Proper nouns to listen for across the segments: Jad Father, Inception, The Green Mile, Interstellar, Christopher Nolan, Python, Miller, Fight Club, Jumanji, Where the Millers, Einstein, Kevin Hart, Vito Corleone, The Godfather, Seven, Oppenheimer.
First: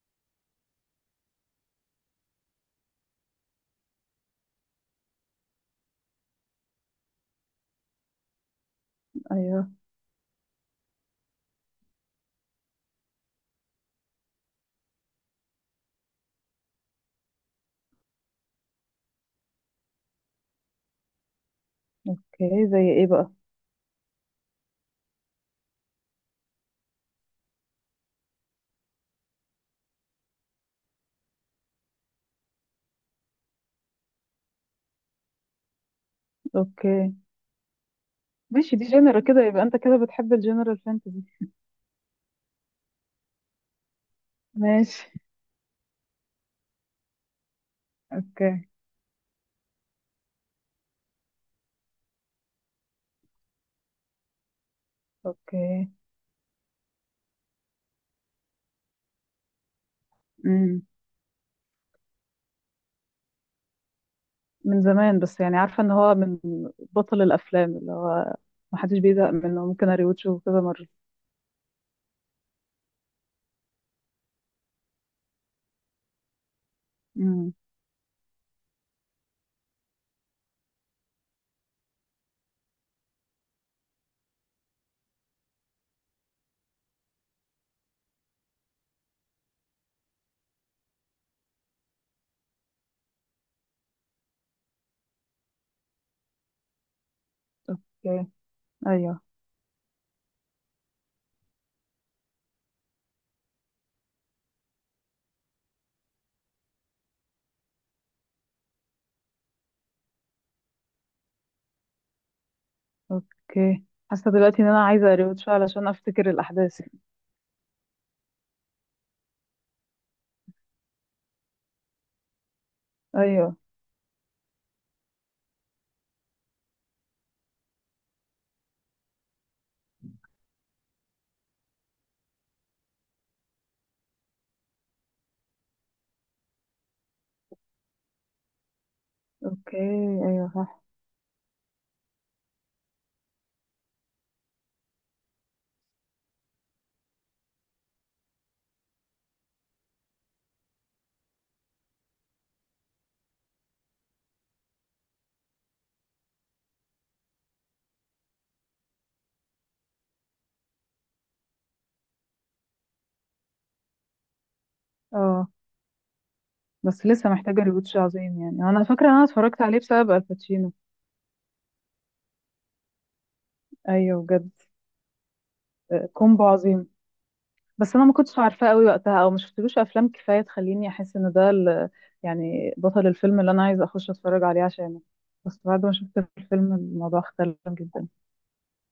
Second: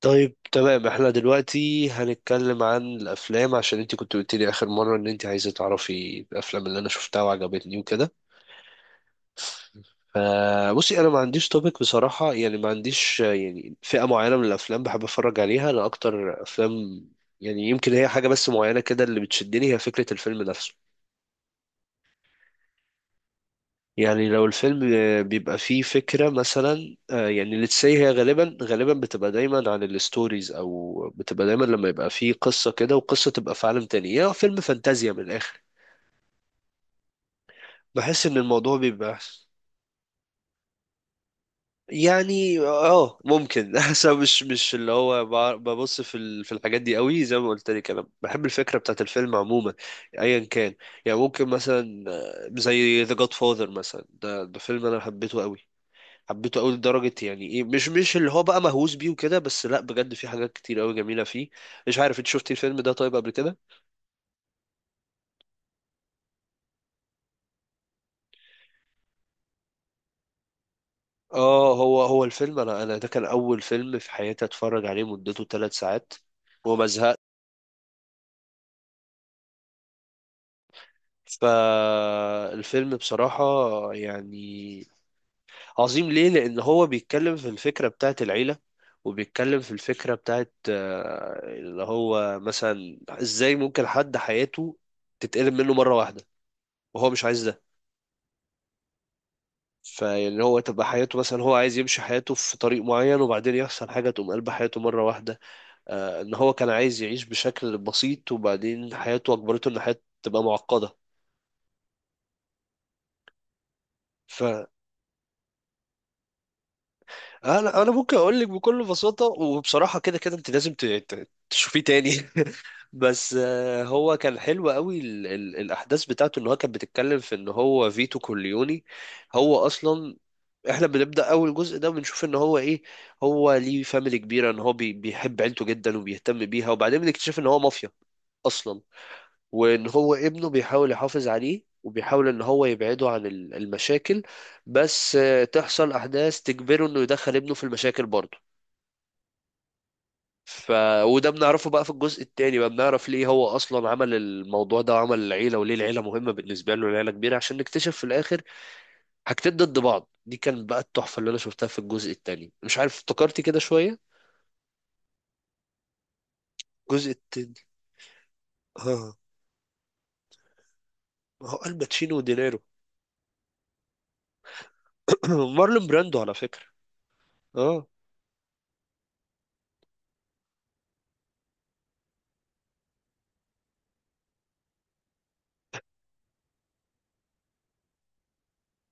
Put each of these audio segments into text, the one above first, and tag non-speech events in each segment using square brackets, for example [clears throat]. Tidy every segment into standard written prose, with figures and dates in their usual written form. طيب، تمام. احنا دلوقتي هنتكلم عن الافلام، عشان انت كنت قلت لي اخر مره ان انت عايزه تعرفي الافلام اللي انا شفتها وعجبتني وكده. ايوه. فبصي، انا ما عنديش توبيك بصراحه، يعني ما عنديش يعني فئه معينه من الافلام بحب اتفرج عليها. انا اكتر افلام يعني يمكن هي حاجه بس معينه كده اللي بتشدني هي فكره الفيلم نفسه. اوكي، زي ايه بقى؟ يعني لو الفيلم بيبقى فيه فكرة مثلا، يعني let's say، هي غالبا بتبقى دايما عن الستوريز، أو بتبقى دايما لما يبقى فيه قصة كده وقصة تبقى في عالم تاني، يعني فيلم فانتازيا من الآخر. اوكي بحس إن الموضوع ماشي، دي بيبقى جنرا كده، يبقى انت كده بتحب الجنرال فانتزي. يعني اه ممكن. [laughs] بس أنا مش اللي ماشي. هو ببص في في الحاجات دي قوي. زي ما قلت لك، انا بحب اوكي. الفكره بتاعت الفيلم عموما، ايا كان. يعني ممكن مثلا زي The Godfather مثلا. ده فيلم انا حبيته قوي. اوكي. حبيته قوي لدرجة يعني ايه، مش اللي هو بقى مهووس بيه وكده، بس لا، بجد في حاجات كتير امم. قوي جميلة فيه. مش عارف انت شفتي الفيلم ده طيب قبل كده؟ من زمان، بس يعني عارفه ان هو من بطل الافلام اللي هو ما حدش بيزهق منه، ممكن اريوتشه كذا مره. اه، هو الفيلم، انا ده كان اول فيلم في حياتي اتفرج عليه مدته 3 ساعات وما زهقت. امم. فالفيلم بصراحة يعني عظيم. ليه؟ لان هو بيتكلم في الفكرة بتاعت العيلة، وبيتكلم في الفكرة بتاعت اللي هو مثلا ازاي ممكن حد حياته تتقلب منه مرة واحدة وهو مش عايز ده. اوكي. ايوه. فاللي هو تبقى حياته مثلا هو عايز يمشي حياته في طريق معين، وبعدين يحصل حاجة تقوم قلب حياته مرة واحدة. آه، ان هو كان عايز يعيش بشكل بسيط، وبعدين حياته اجبرته ان حياته تبقى معقدة. اوكي. حاسه ف دلوقتي ان انا عايزه اريوتشه علشان افتكر الاحداث. انا ممكن اقول لك بكل بساطه وبصراحه كده، كده انت لازم تشوفيه تاني. [laughs] بس ايوه. آه، هو كان حلو قوي. ال ال الاحداث بتاعته ان هو كان بتتكلم في ان هو فيتو كورليوني، هو اصلا احنا بنبدا اول جزء ده بنشوف ان هو ايه، هو ليه فاميلي كبيره، ان هو بيحب عيلته جدا وبيهتم بيها، وبعدين بنكتشف ان هو مافيا اصلا، اوكي. وان هو ابنه ايوه صح. بيحاول يحافظ عليه وبيحاول ان هو يبعده عن المشاكل. بس آه، تحصل احداث تجبره انه يدخل ابنه في المشاكل برضه. ف وده بنعرفه بقى في الجزء التاني. بقى بنعرف ليه هو اصلا عمل الموضوع ده وعمل العيله، وليه العيله مهمه بالنسبه له، العيله كبيره، عشان نكتشف في الاخر حاجتين ضد بعض. دي كانت بقى التحفه اللي انا شفتها في الجزء التاني. مش عارف افتكرتي كده شويه؟ اه بس الجزء لسه التاني، محتاجه ريوتش عظيم، يعني انا فاكره ان اه، انا اتفرجت عليه بسبب الباتشينو. ما هو الباتشينو ودينيرو. ايوه بجد. [clears throat] مارلون براندو على كومبو فكره. عظيم. اه، بس انا ما كنتش عارفاه قوي وقتها، او ما شفتلوش افلام كفايه تخليني احس ان ده يعني بطل الفيلم اللي انا عايزه اخش اتفرج عليه عشانه. بس بعد ما شفت الفيلم الموضوع اختلف جدا،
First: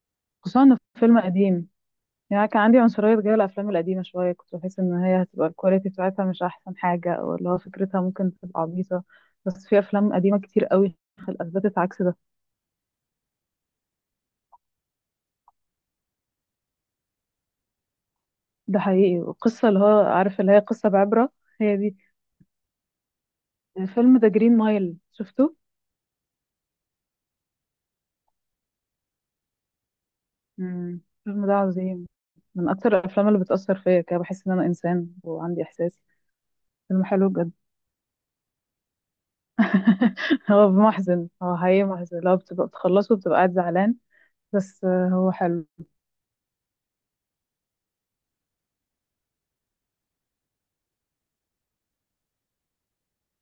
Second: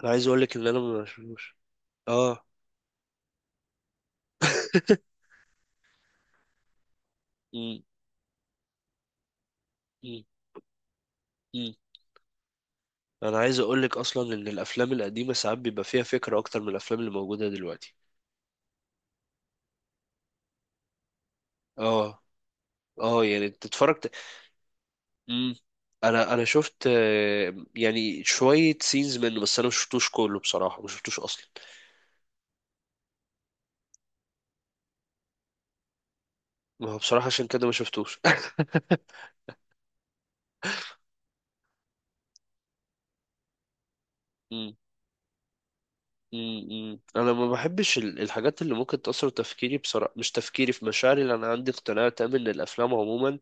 انا عايز اقول لك خصوصا ان انا انه ما فيلم شفتوش. قديم. اه. يعني كان عندي عنصريه تجاه الافلام القديمه شويه، كنت بحس ان هي هتبقى الكواليتي بتاعتها مش احسن حاجه، او اللي هو مم. فكرتها ممكن تبقى عبيطه. بس في افلام مم. قديمه كتير قوي مم. اثبتت عكس ده. انا عايز اقول لك اصلا ان الافلام القديمه ساعات بيبقى فيها فكره اكتر من الافلام اللي موجوده دلوقتي. ده حقيقي، والقصه اللي هو عارف اللي هي قصه بعبره هي دي. اه اه. يعني انت اتفرجت؟ فيلم ذا جرين مايل مم. شفته؟ انا شفت يعني شويه سينز منه، بس انا ما شفتوش كله بصراحه، ما امم. شفتوش اصلا. الفيلم ده عظيم، من اكتر الافلام اللي بتاثر فيا كده، بحس ان انا انسان وعندي احساس. ما هو فيلم بصراحه حلو عشان بجد. كده ما شفتوش. [laughs] هو محزن، هو حقيقي محزن، لو بتبقى بتخلصه وبتبقى قاعد زعلان. [laughs] مم. بس هو حلو. مم. مم. انا ما بحبش الحاجات اللي ممكن تاثر تفكيري، بصراحه مش تفكيري، في مشاعري، لان انا عندي اقتناع تام ان الافلام عموما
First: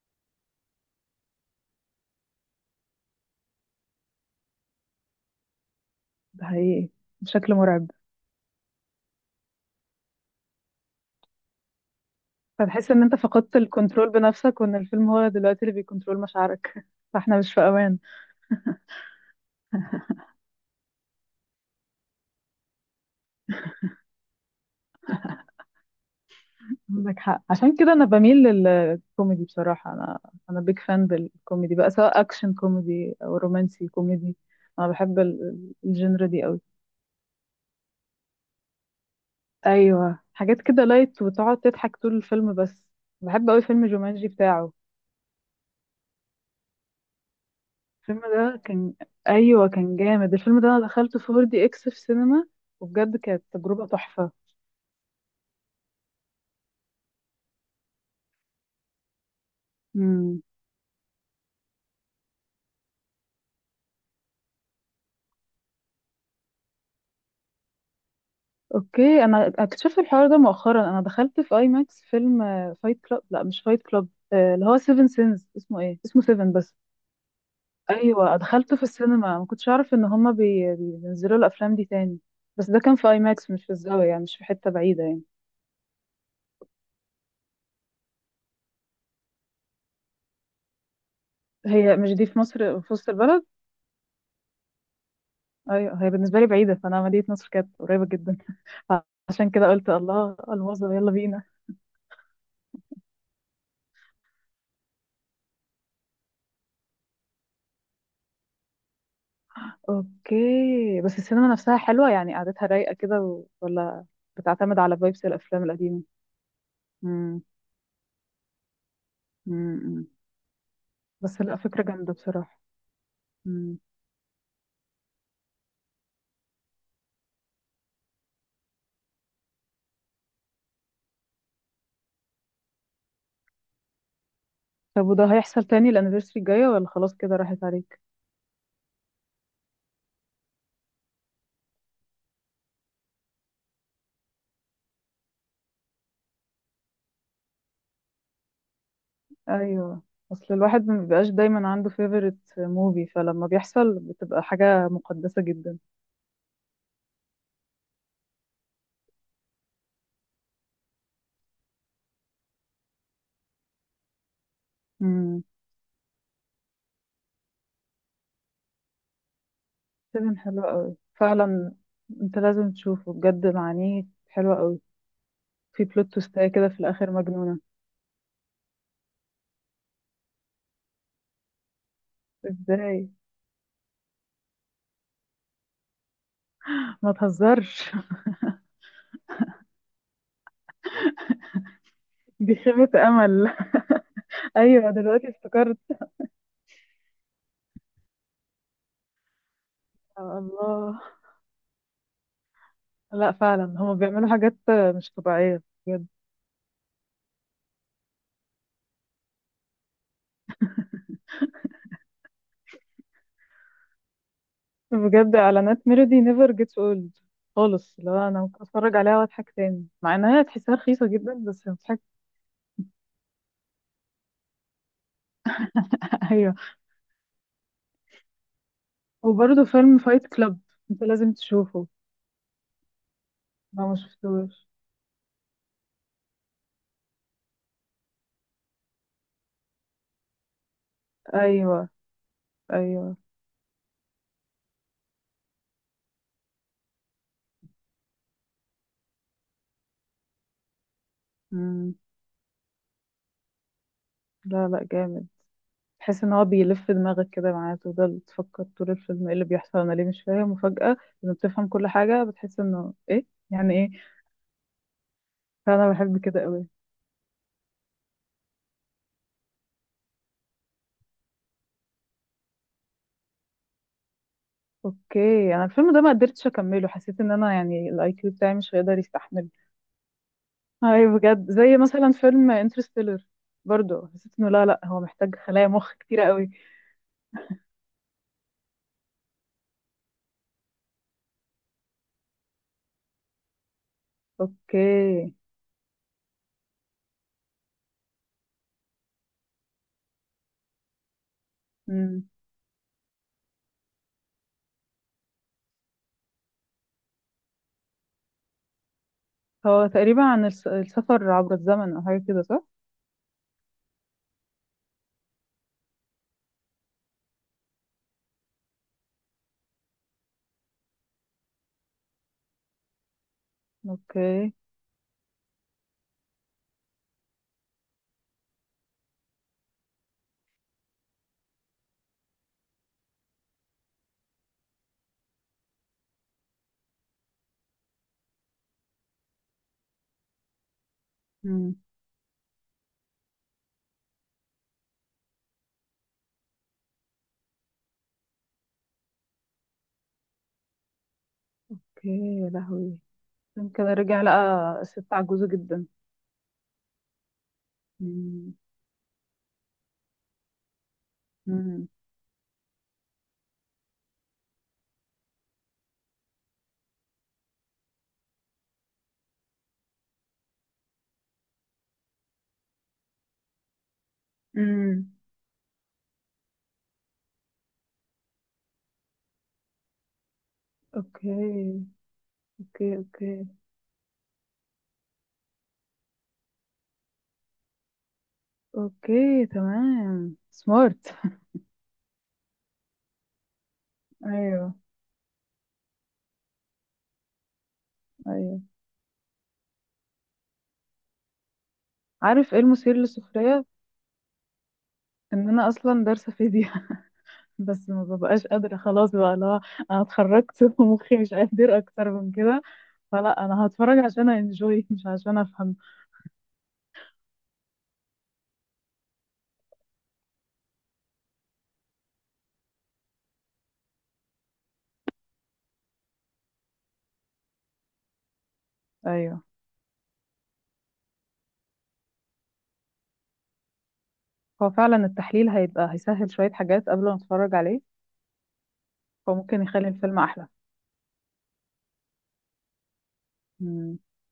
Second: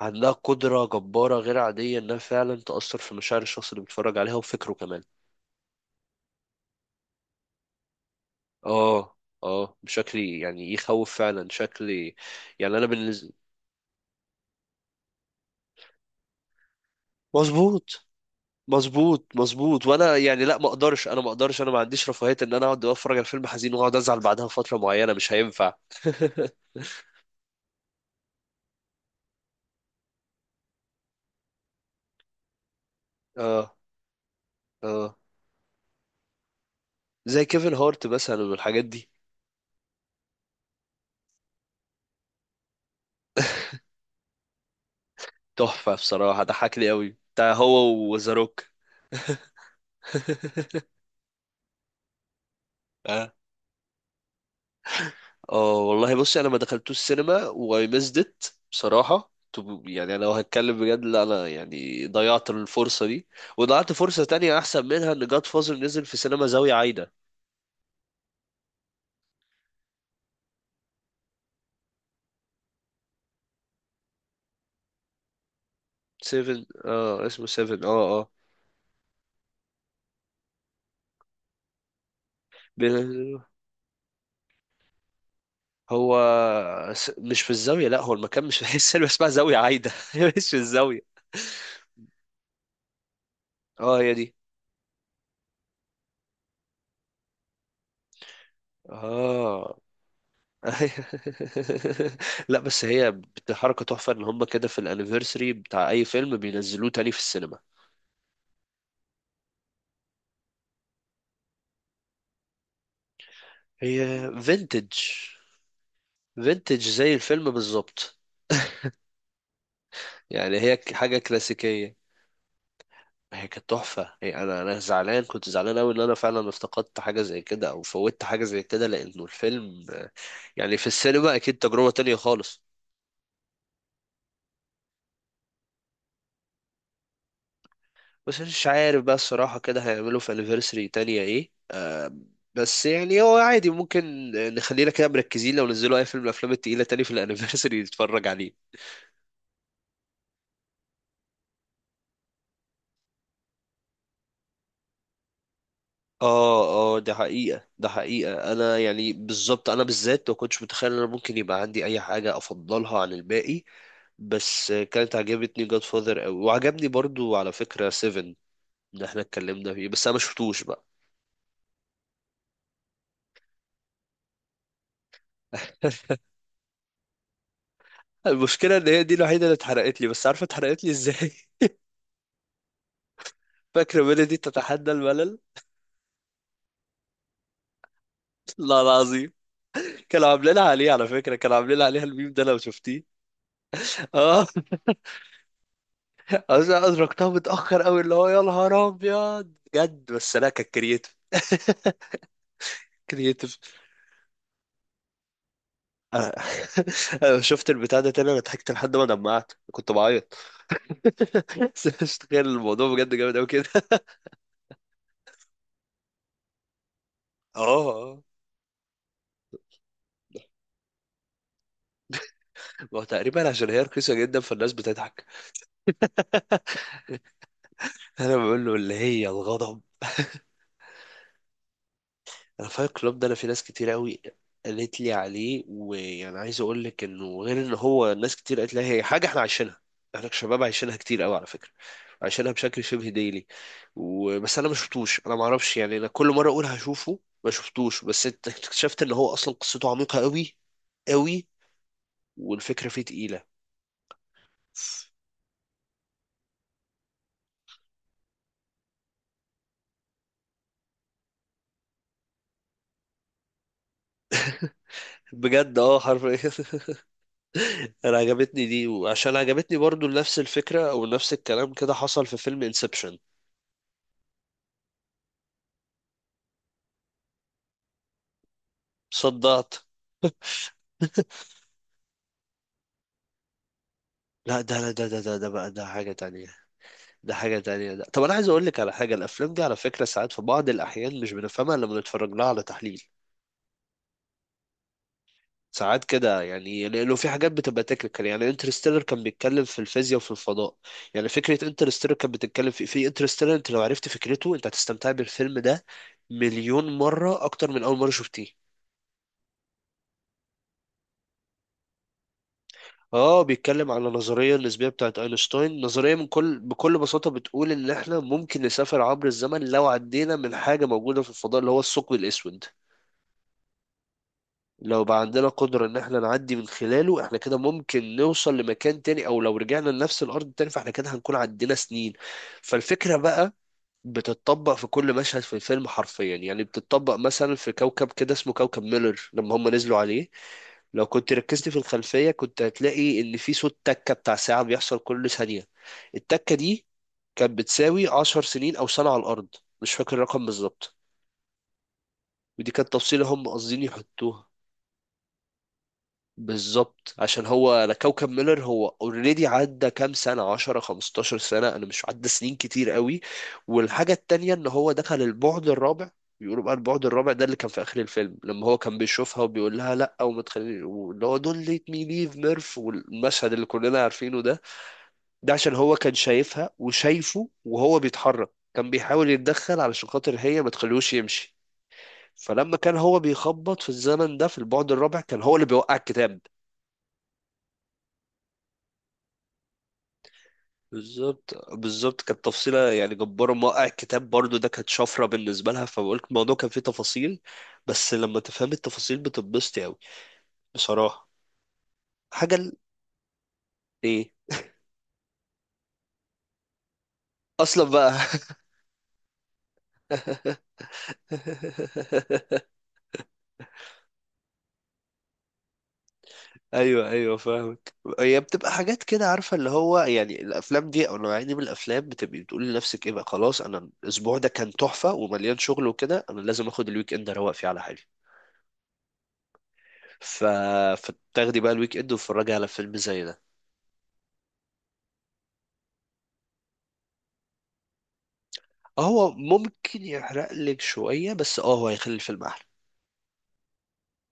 عندها قدرة جبارة غير عادية إنها فعلا تأثر في مشاعر الشخص اللي بيتفرج عليها وفكره كمان. ده حقيقي، بشكل مرعب. آه. آه، بشكل يعني يخوف فعلا شكل يعني. أنا فتحس ان انت بالنسبة، فقدت الكنترول بنفسك، وان الفيلم هو دلوقتي اللي بيكنترول مشاعرك. [laughs] فاحنا مش في امان. مظبوط مظبوط مظبوط. وأنا يعني لا، ما أقدرش. أنا ما عنديش رفاهية إن أنا أقعد أتفرج على فيلم حزين وأقعد أزعل بعدها فترة معينة. مش هينفع. [laughs] عندك حق، عشان كده انا بميل للكوميدي بصراحه. انا بيج فان بالكوميدي بقى، سواء اكشن كوميدي او آه. رومانسي كوميدي. انا آه، بحب الجنرا دي قوي. زي كيفن هارت مثلا والحاجات دي. ايوه حاجات كده لايت وتقعد تضحك طول الفيلم بس. بحب قوي فيلم جومانجي بتاعه. تحفة بصراحة، ضحكني أوي بتاع هو الفيلم وذا ده روك. كان. ايوه كان جامد الفيلم ده، انا [laughs] دخلته 4DX في سينما، وبجد كانت تجربة تحفة. اه والله، بصي انا ما دخلتوش السينما واي ميزد ات. بصراحه يعني انا لو امم. هتكلم بجد، لا، انا يعني ضيعت الفرصه دي، وضيعت فرصه تانية احسن منها ان جاد فازر نزل في سينما زاويه عايده. اوكي. انا اكتشفت الحوار ده مؤخرا، انا دخلت في اي ماكس فيلم فايت كلاب، لا مش فايت كلاب، اللي هو سيفن سينز، اسمه ايه، اسمه سيفن سيفن، بس. اه، اسمه سيفن، اه اه. ايوه دخلته في السينما، ما كنتش اعرف ان هما بينزلوا الافلام دي تاني. بس ده ب- كان في اي ماكس، مش في الزاوية يعني، مش في حتة بعيدة يعني. هو مش في الزاويه، لا، هو المكان مش في [laughs] السينما اسمها زاويه عايده [laughs] مش في الزاويه. هي مش دي في مصر في وسط البلد؟ اه، هي دي. ايوه هي بالنسبه لي بعيده، فانا مدينه نصر كانت قريبه جدا. [laughs] عشان كده اه. قلت الله الموظف [laughs] يلا بينا. لا، بس هي حركه تحفه ان هم كده في الانيفرساري بتاع اي فيلم بينزلوه تاني في السينما. اوكي بس السينما نفسها حلوه يعني، قعدتها رايقه كده ولا هي بتعتمد فينتج. على فايبس الافلام القديمه؟ فينتج زي امم. الفيلم بالظبط. امم. يعني هي حاجة بس لا، فكره كلاسيكية. جامده بصراحه. هي كانت امم. تحفة. هي، أنا زعلان، كنت زعلان أوي إن أنا فعلا افتقدت حاجة زي كده أو فوتت حاجة زي كده، لأنه الفيلم آه، يعني في السينما أكيد تجربة تانية خالص. طب وده هيحصل تاني الانيفرساري الجايه، ولا خلاص كده راحت عليك؟ بس مش عارف بقى الصراحة كده هيعملوا في أنيفرسري تانية إيه آه، بس يعني هو عادي، ممكن نخلينا كده مركزين لو نزلوا أي فيلم من الأفلام التقيلة تاني في الأنيفرسري نتفرج عليه. ايوه. اصل الواحد ما بيبقاش دايما عنده فيفورت موفي، فلما بيحصل بتبقى حاجه مقدسه جدا. اه اه، ده حقيقة، ده حقيقة. انا يعني بالظبط، انا بالذات ما كنتش متخيل ان انا ممكن يبقى عندي اي حاجة افضلها عن الباقي، بس كانت عجبتني جاد فاذر قوي، وعجبني برضو على فكرة سيفن اللي احنا اتكلمنا فيه، بس انا ما فيلم حلو شفتوش بقى. قوي فعلا. انت لازم تشوفه بجد، معانيه حلوة قوي. في بلوت [laughs] تويستاية كده في الاخر مجنونة. المشكلة ان هي دي الوحيدة اللي اتحرقت لي، بس عارفة اتحرقت لي ازاي؟ [laughs] ازاي؟ فاكرة ميلودي تتحدى الملل؟ ما تهزرش. [laughs] [laughs] لا، العظيم، كانوا عاملين عليه على فكرة، كانوا عاملين عليها الميم ده دي لو شفتيه. خيبة امل. اه، [laughs] ايوه دلوقتي افتكرت. أدركتها متأخر أوي، اللي هو يا نهار أبيض بجد. يا بس لا، كانت الله. كرييتيف. لا كرييتيف. فعلا هما بيعملوا حاجات مش طبيعية، بجد. أنا [laughs] أنا شفت البتاع ده تاني، أنا ضحكت لحد ما دمعت، كنت بعيط. [laughs] بس مش تخيل الموضوع بجد جامد أوي كده. [laughs] بجد اعلانات ميلودي نيفر جيتس اولد اه. آه. خالص، لو آه. انا ممكن اتفرج عليها واضحك تاني، مع انها تحسها رخيصة جدا بس بتضحك. ما هو تقريبا عشان هي رخيصة جدا فالناس بتضحك. [laughs] ايوه. أنا بقول له اللي هي وبرضه الغضب. فيلم فايت [laughs] كلاب، انت لازم تشوفه انا فايت كلوب ده، انا في ناس لو كتير ما قوي شفتوش. قالت لي عليه، ويعني عايز اقول لك انه غير ان هو ناس كتير قالت لي هي حاجه احنا عايشينها، احنا كشباب عايشينها كتير قوي على فكره، ايوه. عايشينها بشكل شبه ايوه. ديلي. وبس انا ما شفتوش، انا ما اعرفش يعني، انا كل مره اقول هشوفه ما شفتوش، بس اكتشفت ان هو اصلا قصته عميقه قوي قوي مم. والفكره فيه تقيله. لا لا جامد، تحس ان هو بيلف دماغك كده معاه، تفضل تفكر طول الفيلم ايه اللي بيحصل انا ليه مش فاهم، وفجأة لما بتفهم كل حاجة بتحس انه ايه، يعني ايه. بجد، فانا اه بحب كده حرفيا. قوي. [laughs] انا عجبتني دي، وعشان عجبتني برضو نفس الفكره او نفس الكلام كده حصل في فيلم انسبشن. اوكي انا الفيلم ده ما قدرتش اكمله، حسيت ان انا يعني الاي كيو بتاعي مش هيقدر يستحمل. صدعت. اي [laughs] بجد، زي مثلا فيلم انترستيلر، برضو حسيت انه لا، لا ده لا لا هو ده ده محتاج ده ده خلايا بقى ده مخ حاجة كتيرة تانية. قوي. ده حاجة تانية ده. طب أنا عايز أقول لك على حاجة، الأفلام دي على فكرة ساعات في بعض الأحيان مش بنفهمها إلا لما بنتفرج لها على تحليل اوكي. ساعات كده، يعني لأنه في حاجات بتبقى تكنيكال. يعني انترستيلر كان بيتكلم في الفيزياء وفي الفضاء. يعني فكرة انترستيلر مم. كانت بتتكلم في انترستيلر. أنت لو عرفت فكرته، أنت هتستمتع بالفيلم ده مليون مرة أكتر من أول مرة شفتيه. هو تقريبا عن السفر عبر الزمن او حاجة كده، صح؟ اه، بيتكلم على النظرية النسبية بتاعت اينشتاين. نظرية من كل بكل بساطة بتقول ان احنا ممكن نسافر عبر الزمن لو عدينا من حاجة موجودة في الفضاء اللي هو الثقب الاسود. اوكي. لو بقى عندنا قدرة ان احنا نعدي من خلاله، احنا كده ممكن نوصل لمكان تاني، او لو رجعنا لنفس الارض تاني، فاحنا كده هنكون عدينا سنين. فالفكرة بقى بتتطبق في كل مشهد في الفيلم حرفيا. يعني بتتطبق مثلا في كوكب كده اسمه كوكب ميلر لما هم نزلوا عليه، لو كنت ركزت مم. في الخلفية كنت هتلاقي اللي فيه صوت تكة بتاع ساعة بيحصل كل ثانية. التكة دي كانت بتساوي 10 سنين أو سنة على الأرض، مش فاكر الرقم بالظبط، اوكي. يا ودي كانت لهوي. تفصيلة هم قاصدين يمكن رجع يحطوها. لقى الست عجوزة جدا. بالظبط، عشان هو انا كوكب مم. ميلر هو اوريدي عدى كام سنه، 10 15 سنه، انا مم. مش عدى سنين كتير قوي. والحاجه التانية ان هو دخل البعد الرابع. بيقولوا بقى البعد الرابع ده اللي كان في اخر الفيلم لما هو كان بيشوفها وبيقول لها لا، وما تخليني، واللي هو دون ليت مي ليف ميرف، والمشهد اللي كلنا عارفينه ده، مم. ده عشان هو كان شايفها وشايفه، وهو بيتحرك كان بيحاول يتدخل علشان خاطر هي ما تخليهوش اوكي. يمشي. فلما كان اوكي. هو اوكي. بيخبط في الزمن ده في البعد الرابع، كان هو اللي بيوقع الكتاب. اوكي تمام سمارت. بالظبط. كانت تفصيلة يعني جبارة. موقع [laughs] الكتاب برضو ده ايوه. كانت شفرة بالنسبة لها، فبقولك الموضوع كان فيه تفاصيل، بس لما ايوه. تفهم التفاصيل بتتبسطي أوي بصراحة. حاجة عارف ايه ال... المثير للسخرية؟ إيه ان انا اصلا دارسة فيزياء. [laughs] أصلا بس ما بقى. ببقاش قادرة خلاص بقى لا، انا اتخرجت. [laughs] ومخي مش قادر اكتر من كده، [laughs] فلا انا هتفرج عشان انجوي مش عشان افهم. أيوه أيوه، فاهمك. هي بتبقى حاجات كده، عارفة اللي هو يعني الأفلام دي أو النوعية دي من الأفلام بتبقي بتقولي لنفسك إيه بقى، خلاص أنا الأسبوع ده كان تحفة ومليان شغل وكده، أنا لازم آخد الويك إند أروق فيه على حالي. ايوه ف... فتاخدي بقى الويك إند وتتفرجي على فيلم زي ده. هو فعلا التحليل هيبقى هيسهل شوية حاجات قبل ما اتفرج عليه. هو فممكن يخلي ممكن الفيلم احلى. يحرق لك شوية، بس اه هو هيخلي الفيلم أحلى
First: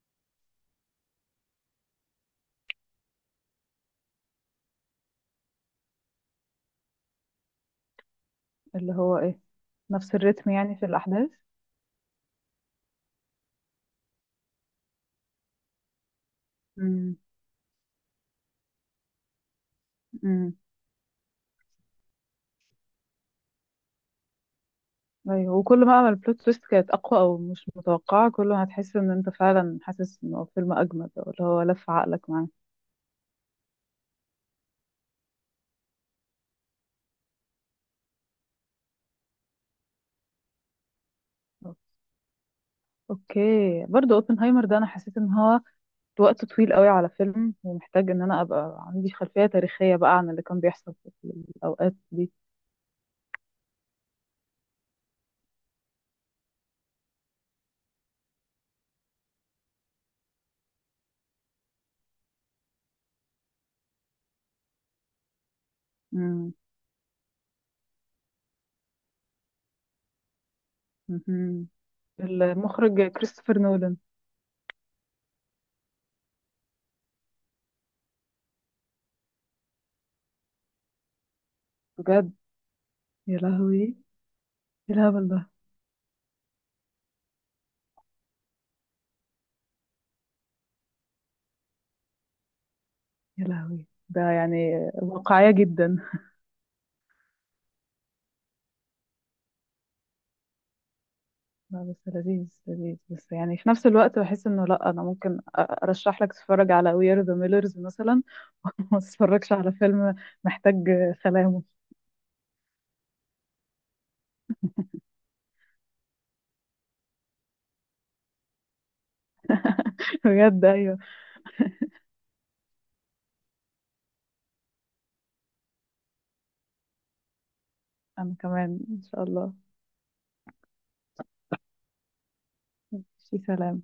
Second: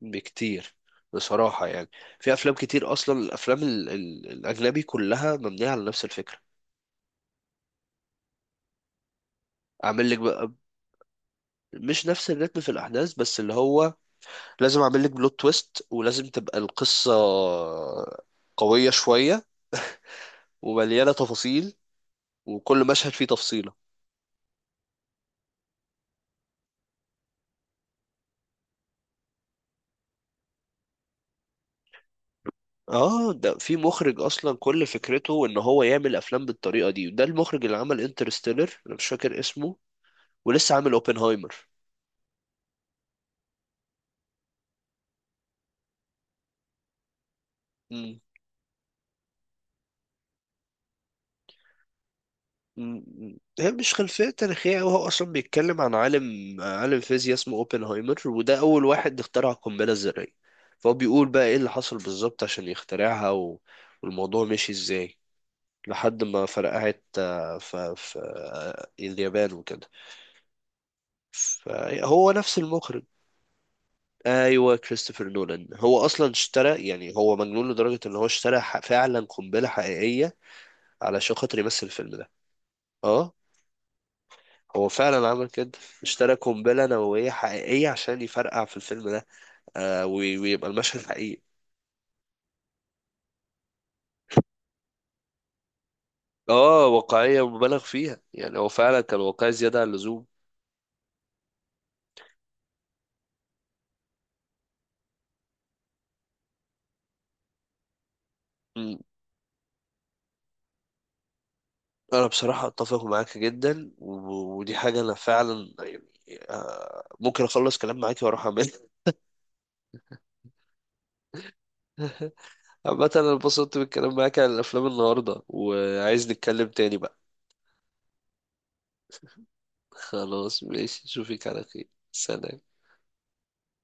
بكتير، بصراحة يعني. في أفلام كتير أصلا، الأفلام ال ال الأجنبي كلها مبنية على نفس الفكرة. اللي هو ايه؟ أعمل نفس لك الريتم بقى، يعني في الاحداث؟ مش نفس الريتم في الأحداث، بس اللي هو لازم أعمل لك بلوت تويست، ولازم تبقى القصة امم. قوية شوية امم. ومليانة تفاصيل، وكل مشهد فيه تفصيلة. ايوه، وكل ما عمل البلوت تويست كانت اقوى او مش متوقعه، كل ما هتحس ان انت فعلا حاسس ان هو فيلم اجمد، او اللي هو لف عقلك معاه. اه، ده في مخرج اصلا كل فكرته ان هو يعمل افلام بالطريقه دي. ده المخرج اللي عمل انترستيلر، انا مش فاكر اسمه، ولسه عامل اوبنهايمر. اوكي. برضو اوبنهايمر ده انا حسيت ان هو وقت طويل قوي على فيلم، ومحتاج مم. ان انا ابقى عندي خلفيه تاريخيه بقى عن اللي كان بيحصل في الاوقات دي. مم. هي مش خلفية تاريخية أوي، هو أصلا بيتكلم عن عالم فيزياء اسمه أوبنهايمر، وده أول واحد اخترع القنبلة الذرية. فهو بيقول بقى إيه اللي حصل بالظبط عشان يخترعها، و... والموضوع مشي إزاي لحد ما امم. فرقعت آه، ف... في آه، اليابان وكده. مهم. فهو نفس المخرج. المخرج كريستوفر نولان. أيوه كريستوفر نولان. هو أصلا اشترى، يعني هو مجنون لدرجة إن هو اشترى فعلا قنبلة حقيقية علشان خاطر يمثل الفيلم ده. بجد؟ اه، يا لهوي هو ايه الهبل فعلا عمل ده. كده. اشترى قنبلة نووية حقيقية عشان يفرقع في الفيلم ده، آه، ويبقى المشهد حقيقي. يا لهوي ده يعني واقعية جدا. اه، واقعية مبالغ فيها، يعني هو فعلا كان واقعي زيادة عن اللزوم. لا بس لذيذ لذيذ، بس يعني في نفس الوقت بحس انه لا، انا ممكن ارشح لك تتفرج على وير ذا ميلرز مثلا. [laughs] مم. وما تتفرجش على فيلم محتاج سلامه. انا بصراحة اتفق معاك جدا، ودي حاجة انا فعلا يعني آه ممكن اخلص كلام معاك واروح اعملها. [laughs] بجد ايوه. [laughs] عامة انا اتبسطت بالكلام معاك عن الافلام النهاردة، وعايز نتكلم تاني بقى. انا كمان ان شاء الله. [laughs] خلاص، ماشي. اشوفك على خير. سلام. في سلام.